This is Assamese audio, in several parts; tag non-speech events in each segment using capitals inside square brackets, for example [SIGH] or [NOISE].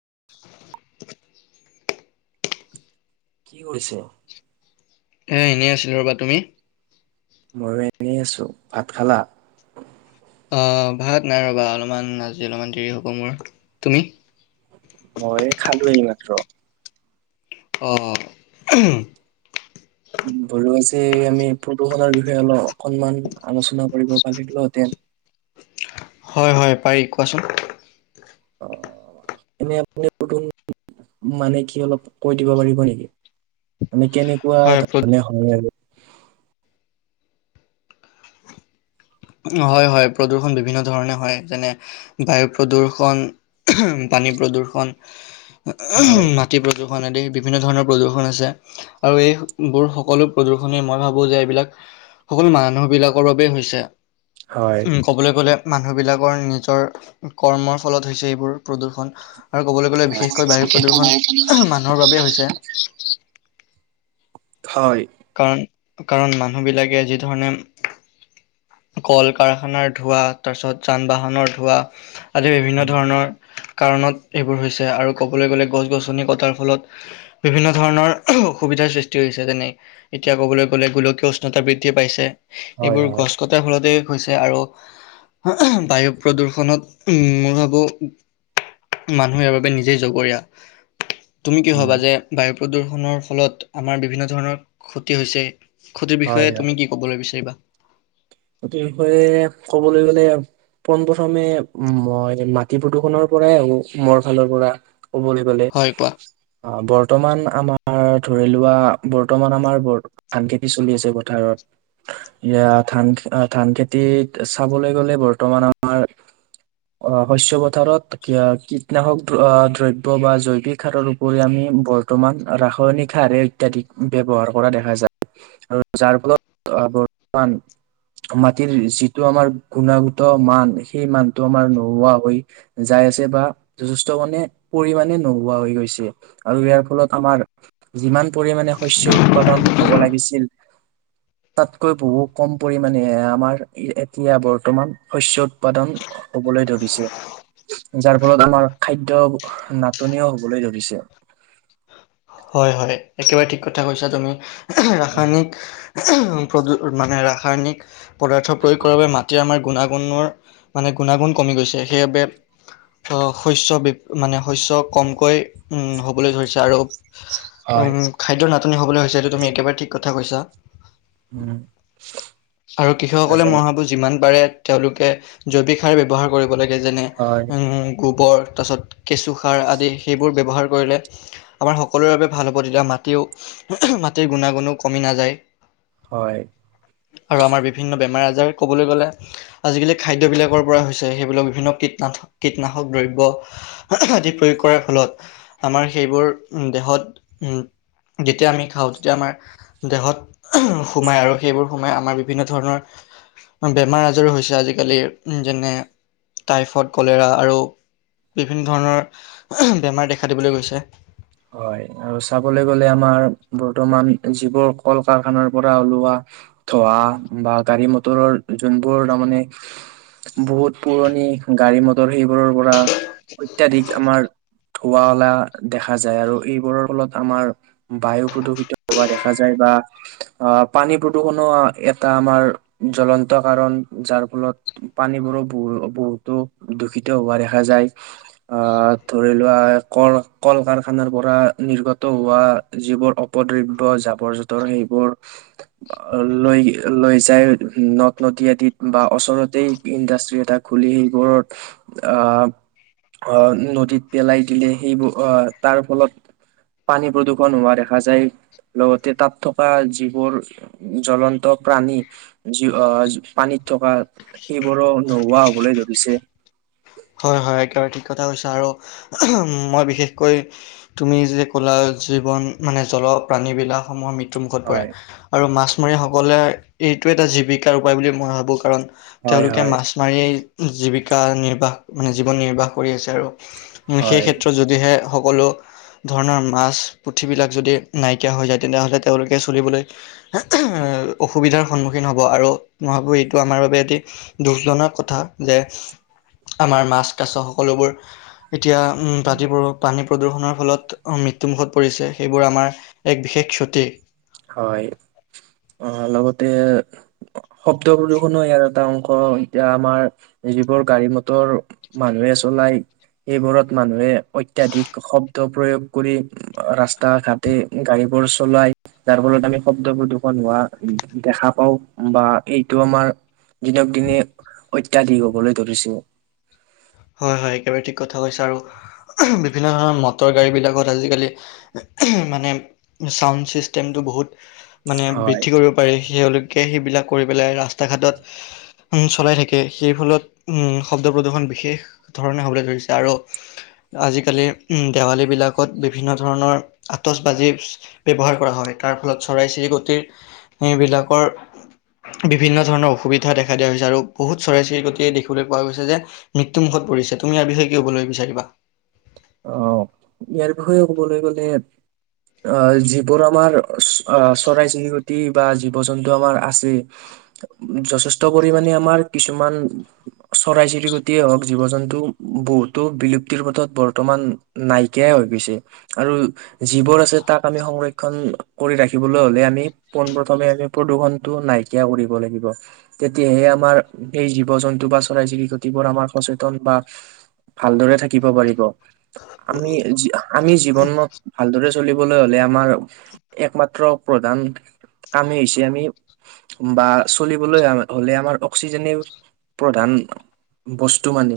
[INAUDIBLE] কি কৰিছ? এ এনেই আছিলো ৰ'বা। তুমি? ময়ো এনেই আছো। ভাত খালা? অ', ভাত নাই ৰ'বা অলপমান আজি অলপমান দেৰি হ'ব মোৰ। তুমি? মই খালো এই মাত্ৰ। অ'। ধলো, আজি আমি প্ৰদূষণৰ বিষয়ে অলপ অকনমান আলোচনা কৰিব পাৰিলো হেতেন। হয়-হয় পাৰি কোৱাচোন। অ' এনে আপুনি নতুন মানে কি অলপ কৈ দিব পাৰিব নেকি? কেনেকুৱা হয় প্ৰ- ধৰণে হয় আৰু। হয়-হয় প্ৰদূষণ বিভিন্ন ধৰণে হয় যেনে বায়ু প্ৰদূষণ নী প্ৰদূষণ, হয়, মাটি প্ৰদূষ আদি বিভিন্ন ধৰণৰ প্ৰদূ্ষন আছে আৰু এইবোৰ সকলো প্ৰদূ্ষণে মই ভাবো যে এইবিলাক সকলো মানুহ বিলাকৰ বাবেই হৈছে। হয়। উম', ক'বলৈ গলে- মানুহবিলাকৰ নিজৰ কৰ্মৰ ফলত হৈছে এইবোৰ প্ৰদূষণ। আৰু ক'বলৈ গ'লে বিশেষকৈ বায়ু প্ৰদূষণ মানুহৰ বাবেই হৈছে। হয়। কাৰণ-কাৰণ মানুহবিলাকে যি ধৰণে কল-কাৰখানাৰ ধোঁৱা তাৰ পিছত যান বাহনৰ ধোঁৱা আদি বিভিন্ন উম, ধৰণৰ কাৰণত এইবোৰ হৈছে আৰু ক'বলৈ গ'লে গছ-গছনি কটাৰ ফলত বিভিন্ন ধৰণৰ অসুবিধ ধাৰ সৃষ্টি হৈ হৈছে। তেনেই এতিয়া ক'বলৈ গ'লে গোলকীয় উষ্ণতা বৃদ্ধি পাইছে, হয়, এইবোৰ হয়, গছ কটাৰ ফলতে হৈছে আৰু বায়ু প্ৰদূষণত উম, মই ভাবোঁ মানুহ ইয়াৰ বাবে নিজেই জগৰীয়া। তুমি কি উম, ভবা যে বায়ু প্ৰদূৰষণৰ ফলত আমাৰ বিভিন্ন ধৰণৰ ক্ষতি হৈছে? ক্ষতিৰ হয়, বিষয়ে হয়। তুমি কি ক'বলৈ বিচাৰিবা? সেইটো বিষয়ে ক'বলৈ গ'লে পোন প্ৰথমে মই মাটি প্ৰদূষণৰ পৰাই আহো মোৰ ফালৰ পৰা ক'বলে গ'লে। হয় কোৱা। অ, বৰ্তমান আমাৰ ধৰি লোৱা বৰ্তমান আমাৰ ব ধান খেতি চলি আছে পথাৰত। এয়া ধান-ধান খেতিত চাবলৈ গলে বৰ্তমান আমাৰ অ', শস্য পথাৰত কীটনাশক দ্ৰব্য বা জৈৱিক সাৰৰ উপৰি আমি বৰ্তমান ৰাসায়নিক সাৰ ইত্যাদি ব্যৱহাৰ কৰা দেখা যায় আৰু যাৰ ফলত। আবৰ্তান। মাটিৰ যিটো আমাৰ গুণাগত মান সেই মানটো আমাৰ নোহোৱা হৈ যায়। পিছে বা যথেষ্ট মানে পৰিমাণে নোহোৱা গৈছে আৰু ইয়াৰ ফলত আমাৰ যিমান। পৰিমাণে শস্য উৎপাদন হ'ব লাগিছিল তাতকৈ বহু কম পৰিম- মানে আমাৰ এতিয়া বৰ্তমান শস্য উৎপাদন হবলৈ ধৰিছে। যাৰ ফলত আমাৰ খাদ্য নাটনিও হবলৈ ধৰিছে। হয় হয় একেবাৰে ঠিক কথা কৈছা তুমি। ৰাসায়নিক প্ৰ মানে ৰা- ৰাসায়নিক পদাৰ্থ প্ৰয়োগ কৰাৰ বাবে মাটিৰ আমাৰ গুণাগুণৰ মানে গুণাগুণ কমি গৈছে সেইবাবে আহ শস্য বি মানে শস্য কমকৈ উম হবলৈ ধৰিছে আৰু হয়। উম খাদ্যৰ নাটনি হবলৈ হৈছে এইটো তুমি একেবাৰে ঠিক কথা কৈছা। আৰু কৃষকসকলে উম মই ভাবো যিমান পাৰে। তেওঁলোকে জৈৱিক সাৰ ব্যৱহাৰ কৰিব লাগে যেনে হয় গো- বৰ তাৰপিছত কেঁচুসাৰ আদি সেইবোৰ ব্যৱহাৰ কৰিলে। আমাৰ সকলোৰে বাবে ভাল হ'ব তেতিয়া মাটিও মাটিৰ গুণাগুণো কমি নাযায়। হয় আৰু আমাৰ বিভিন্ন বেমাৰ আজাৰ যাৰ ক'বলৈ গ'লে আজিকালি খাদ্যবিলাকৰ পৰা হৈছে সেইবিলাক বিভিন্ন কীটনাশক কীটনাশক দ্ৰব্য। আদি প্ৰয়োগ কৰাৰ ফলত আমাৰ সেইবোৰ উ দেহত উম। যেতিয়া আমি খাওঁ তেতিয়া আমাৰ দেহত সোমাই আৰু সেইবোৰ সোমাই আমাৰ বিভিন্ন ধৰণৰ। বেমাৰ আজাৰো হৈছে আজিকালি যেনে টাইফইড কলেৰা আৰু। বিভিন্ন ধৰণৰ বেমাৰ দেখা দিবলৈ গৈছে। হয় আৰু চাবলৈ গলে আমাৰ বৰ্তমান যিবোৰ কল কাৰখানাৰ পৰা ওলোৱা। ধোৱা বা গাড়ী মটৰৰ যোনবোৰ তাৰমানে বহুত পুৰণি গাড়ী মটৰ সেইবোৰৰ পৰা। অত্যাধিক আমাৰ ধুৱালা দেখা। দে য আৰু এইবোৰৰ ফলত আমাৰ বায়ু প্ৰদূষিত হোৱা দেখা যায় বা প পানী প্ৰদূষণো এটা আমাৰ জ্বলন্ত কাৰণ যাৰ ফলত পানীবোৰো বহু। বহুতো দূষিত হোৱা দেখা যায় আহ ধৰি লোৱা কল, কল কাৰ। খানাৰ পৰা নিৰ্গত হোৱা যিবোৰ অপদ্ৰব্য় জাবৰ জোঁতৰ সেইবোৰ লৈ লৈ যায় নদ নদী আদিত বা ওচৰতে ইণ্ডাষ্ট্ৰি এটা খুলি। সেইবোৰত আহ আহ নদীত পেলাই দিলে সেইবোৰ আহ। তাৰ ফলত পানী প্ৰদূৰষণ হোৱা দেখা যায়। লগতে তাত থকা যিবোৰ জলন্ত প্ৰাণী যি পানীত। থকা সেইবোৰো নোহোৱা হবলৈ ধৰিছে। হয় হয় একেবাৰে ঠিক কথা কৈছা আৰু মই বিশেষকৈ তুমি যে কলা জল জীৱন মানে জলপাণীবিলাসমূহ ম্যু মৃত্যুমুখত পৰে হয় আৰু মাছমৰীয়াসকলে এইটো এটা জীৱিকাৰ উপায় বুলি মই ভাবোঁ কাৰণ। হয় তেওঁলোকে হয় মাছ মাৰিয়েই জীৱিকা নিৰ্বাহ মানে জীৱন নিৰ্বাহ কৰি আছে আৰু। সেই হয় ক্ষেত্ৰত যদিহে সকলো। ধৰণৰ মাছ পুথিবিলাক যদি নাইকিয়া হৈ যায় তেনেহ'লে তেওঁলোকে চলিবলৈ। অসুবিধাৰ সন্মুখীন হ'ব আৰু মই ভাবো এইটো আমাৰ বাবে এটি দুখজনক কথা যে। [INAUDIBLE] আমাৰ মাছ কাছ সকলোবোৰ এতিয়া পাতিবোৰ পানী। প্ৰদূষণৰ ফলত মৃত্যুমুখত পৰিছে সেইবোৰ আমাৰ এক বিশেষ ক্ষতি। হয়। অ লগতে শব্দ প্ৰদশো ইয়াৰ এটা অংশ এতিয়া আমাৰ। যিবোৰ গাড়ী মটৰ মানুহে চলাই এইবোৰত মানুহে অত্যাধিক শব্দ প্ৰয়োগ কৰি ৰাস্তা ঘাটে গাড়ী। বৰ চলাই যাৰ ফলত আমি শব্দ প্ৰদূষণ হোৱা দেখা পাও বা এইটো আমাৰ দিনক দিনে অত্যাধিক হবলৈ ধৰিছে হয়, হয় একেবাৰে ঠিক কথা কৈছা আৰু বিভিন্ন ধৰণৰ মটৰ গাড়ী বিলাকত আজিকালি এম মানে ছাউণ্ড ছিষ্টেমটো বহুত মানে হয় বৃদ্ধি কৰিব পাৰি সে তাকে সেইবিলাক কৰি পেলাই ৰাস্তা ঘাটত চলাই থাকে সেই ফলত শব্দ প্ৰদূষণ বিশেষ ধৰণে হ'বলৈ ধৰিছে আৰু আজিকালি উ দেৱালী বিলাকত বিভিন্ন ধৰণৰ। আতচ বাজি ব্যৱহাৰ কৰা হয় তাৰ ফলত চৰাই চিৰিকটিৰ এইবিলাকৰ বিভিন্ন ধৰণৰ অসুবিধা দেখা দিয়া হৈছে আৰু বহুত চৰাই চিৰিকতিয়ে দেখিবলৈ পোৱা গৈছে যে মৃ ত্যু মুখত পৰিছে তুমি ইয়াৰ বিষয়ে কি ক'বলৈ বিচাৰিবা অ ইয়াৰ বিষয়ে কবলৈ গলে। আহ যিবোৰ আমাৰ আহ চৰাই চিৰিকটি বা জীৱ জন্তু আমাৰ আছে যথেষ্ট পৰিমাণে আমাৰ কিছুমান চৰাই চিৰিকটিয়ে হওক জীৱ- জন্তু বহুতো বিলুপ্তিৰ পথত বৰ ৰ্তমান নাইকিয়াই হৈ গৈছে আৰু যিবোৰ আছে তাক আমি সংৰক্ষণ কৰি ৰাখি দিবলৈ হলে আমি পোন প্ৰথমে আমি প্ৰদূষণটো নাইকিয়া কৰিব লাগিব তেতিয়াহে আমাৰ সেই জীৱ জন্তু বা চৰাই চিৰিকতিবোৰ আমাৰ সচেতন বা ভালদৰে থাকিব পাৰিব- আমি আমি জীৱনত ভালদৰে চলিবলৈ হলে আমাৰ একমাত্ৰ প্ৰধান কামেই হৈছে আমি বা চলিবলৈ হলে আমাৰ অক্সিজেনেও প্ৰধান বস্তু মানি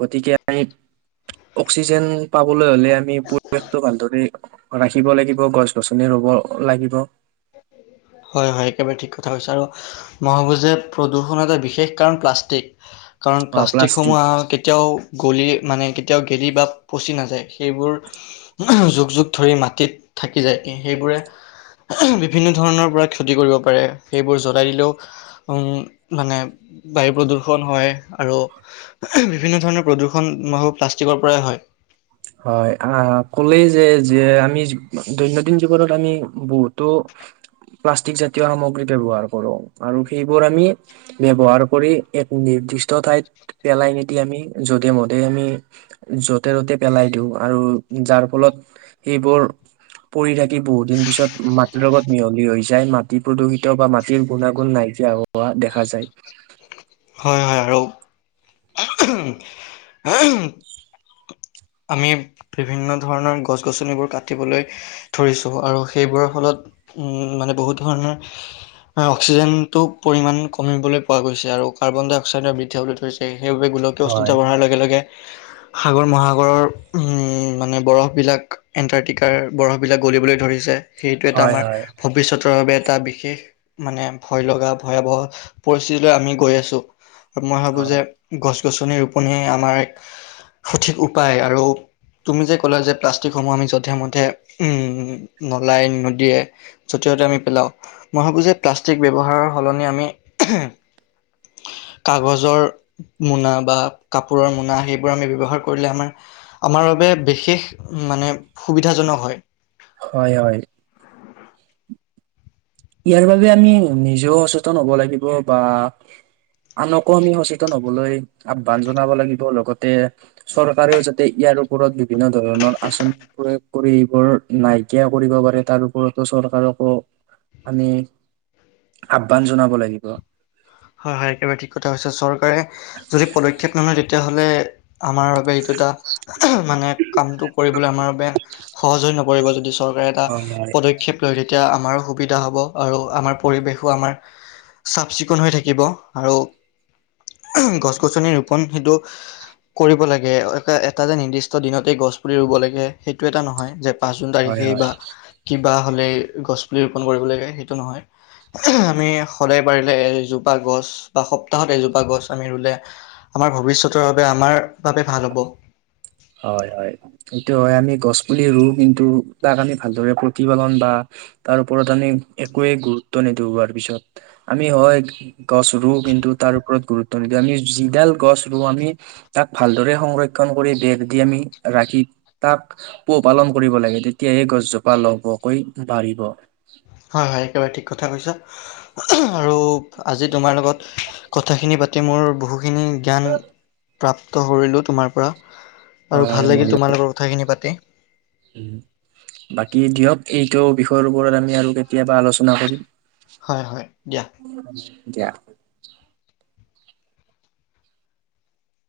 গতিকে আমি অক্সিজেন পাবলৈ হ'লে আমি পৰিৱেশটো ভালদৰে ৰাখিব লাগিব গছ গছনি ৰুব লাগিব হয় হয় একেবাৰে ঠিক কথা কৈছা আৰু মই ভাবো যে প্ৰদূষণৰ এটা বিশেষ কাৰণ প্লাষ্টিক কাৰণ অ প্লাষ্টিক প্লাষ্টিকসমূহ আও কেতিয়াও গলি মানে কেতিয়াও গেলি বা পচি নাযায় সেইবোৰ যুগ যুগ ধৰি মাটিত থাকি যায় সেইবোৰে বিভিন্ন ধৰণৰ পৰা ক্ষতি কৰিব পাৰে সেইবোৰ জ্বলাই দিলেও মানে বায়ু প্ৰদূষণ হয় আৰু বিভিন্ন ধৰণৰ প্ৰদূৰষণ প্লাষ্টিকৰ পৰাই হয় হয় আহ ক'লেই যে যে আমি দৈনন্দিন জীৱনত আমি বহুতো প্লাষ্টিক জাতীয় সামগ্ৰী ব্যৱহাৰ কৰো আৰু সেইবোৰ আমি ব্যৱহাৰ কৰি এক নিৰ্দিষ্ট ঠাইত পেলাই নিদি আমি যধে মধে আমি য'তে ত'তে পেলাই দিও আৰু যাৰ ফলত সেইবোৰ পৰি থাকি বহুত দিন পিছত মাটিৰ লগত মিহলি হৈ যায় মাটি প্ৰদূষিত বা মাটিৰ গুণাগুণ নাই কিয়া হোৱা দেখা যায় হয় হয় আৰু ওমহ এমহ আমি বিভিন্ন ধৰণৰ গছ গছনিবোৰ কাটিবলৈ ধৰিছোঁ আৰু সেইবোৰৰ ফলত উ মানে বহুত ধৰণৰ অক্সিজেনটো পৰিমান কমিবলৈ পোৱা গৈছে আৰু আৰু কাৰ্বন ডাই অক্সাইডৰ বৃদ্ধি হবলৈ ধৰিছে সেইবাবে গোলকীয় হয়। উষ্ণতা বঢ়াৰ লগে লগে সাগৰ মহাসা গৰৰ মানে বৰফবিলাক এণ্টাৰ্টিকাৰ বৰফবিলাক গলিবলৈ ধৰিছে সেইটো এটা হয় আমাৰ হয় ভৱিষ্যতৰ বাবে এটা বিশেষ মানে ভয় লগা ভয়াৱহ পৰিস্থিতিলৈ আমি গৈ আছো আৰু মই ভাবো যে হয় গছ গছনি ৰুপনে আমাৰ এক সঠিক উপায় আৰু তুমি যে ক'লা যে প্লাষ্টিকসমূহ আমি যধে মধে উম নলাই নদীয়ে যতে ততে আমি পেলাও মই ভাবো যে প্লাষ্টিক ব্যৱহাৰৰ সলনি আমি এহেম কাগজৰ মোনা বা কাপোৰৰ মোনা সেইবোৰ আমি ব্যৱহাৰ কৰিলে আমাৰ আমাৰ বাবে বিশেষ মানে সুবিধাজনক হয় হয় হয় ইয়াৰ বাবে আমি নিজেও সচেতন হব লাগিব বা আনকো আমি সচেতন হবলৈ আহ্বান জনাব লাগিব লগতে চৰকাৰেও যাতে ইয়াত তাৰ ওপৰত বিভিন্ন ধৰণৰ আঁচনি প্ৰয়োগ কৰি এইবোৰ নাইকিয়া কৰিব পাৰে তাৰ ওপৰতো চৰকাৰ চৰকাৰকো আমি আহ্বান জনাব লাগিব হয় হয় একেবাৰে ঠিক কথা হৈছে চৰকাৰে যদি পদক্ষেপ নলয় তেতিয়াহ'লে আমাৰ বাবে এইটো এটা মানে কামটো কৰিবলৈ আমাৰ বাবে সহজ হৈ নপৰিব যদি চৰ- কোনো এটা হয় হয় পদক্ষেপ লয় তেতিয়া - আমাৰো সুবিধা হ'ব আৰু আমাৰ পৰিৱেশো আমাৰ চাফ চিকুণ হৈ থাকিব। থাকিব আৰু গছ গছনি ৰোপন সেইটো কৰিব লাগে এটা যে নিৰ্দিষ্ট দিনতে গছ পুলি ৰুব লাগে সেইটো এটা নহয় যে পাঁচ জুন হয় তাৰিখে হয়। বা কিবা হ'লে গছ পুলি ৰোপন কৰিব লাগে সেইটো নহয় আমি সদায় পাৰিলে এজোপা গছ বা সপ্তাহত এজোপা গছ আমি ৰুলে আমাৰ ভৱিষ্যতৰ বাবে আমাৰ বাবে ভাল হ'ব। [INAUDIBLE] হয় হয় সেটো হয় আমি গছ পুলি ৰুওঁ কিন্তু তাক আমি ভালদৰে প্ৰতিপালন বা তাৰ ওপৰত আমি একোৱে গুৰুত্ব নিদিও পিছত আমি হয় গছ ৰুও তাৰ ওপৰত গুৰুত্ব নিদিওঁ আমি যিডাল গছ ৰুওঁ আমি তাক ভালদৰে সংৰক্ষণ কৰি দি দি আমি ৰাখি তাক পোহপালন কৰিব লাগে তেতিয়াহে গছজোপা লহপহকৈ বাঢ়ি হিব। হয় হয় একেবাৰে ঠিক কথা কৈছা আৰু আজি তোমাৰ লগত কথাখিনি পাতি মোৰ বহুখিনি জ্ঞান প্ৰাপ্ত কৰিলোঁ তোমাৰ পৰা। আৰু হয় ভাল লাগিল মই তোমাৰ লগত কথাখিনি পাতি। বাকী দিয়ক এইটো বিষয়ৰ ওপৰত আমি আৰু কেতিয়াবা আলোচনা কৰিম। হয় হয় দিয়া। দিয়া।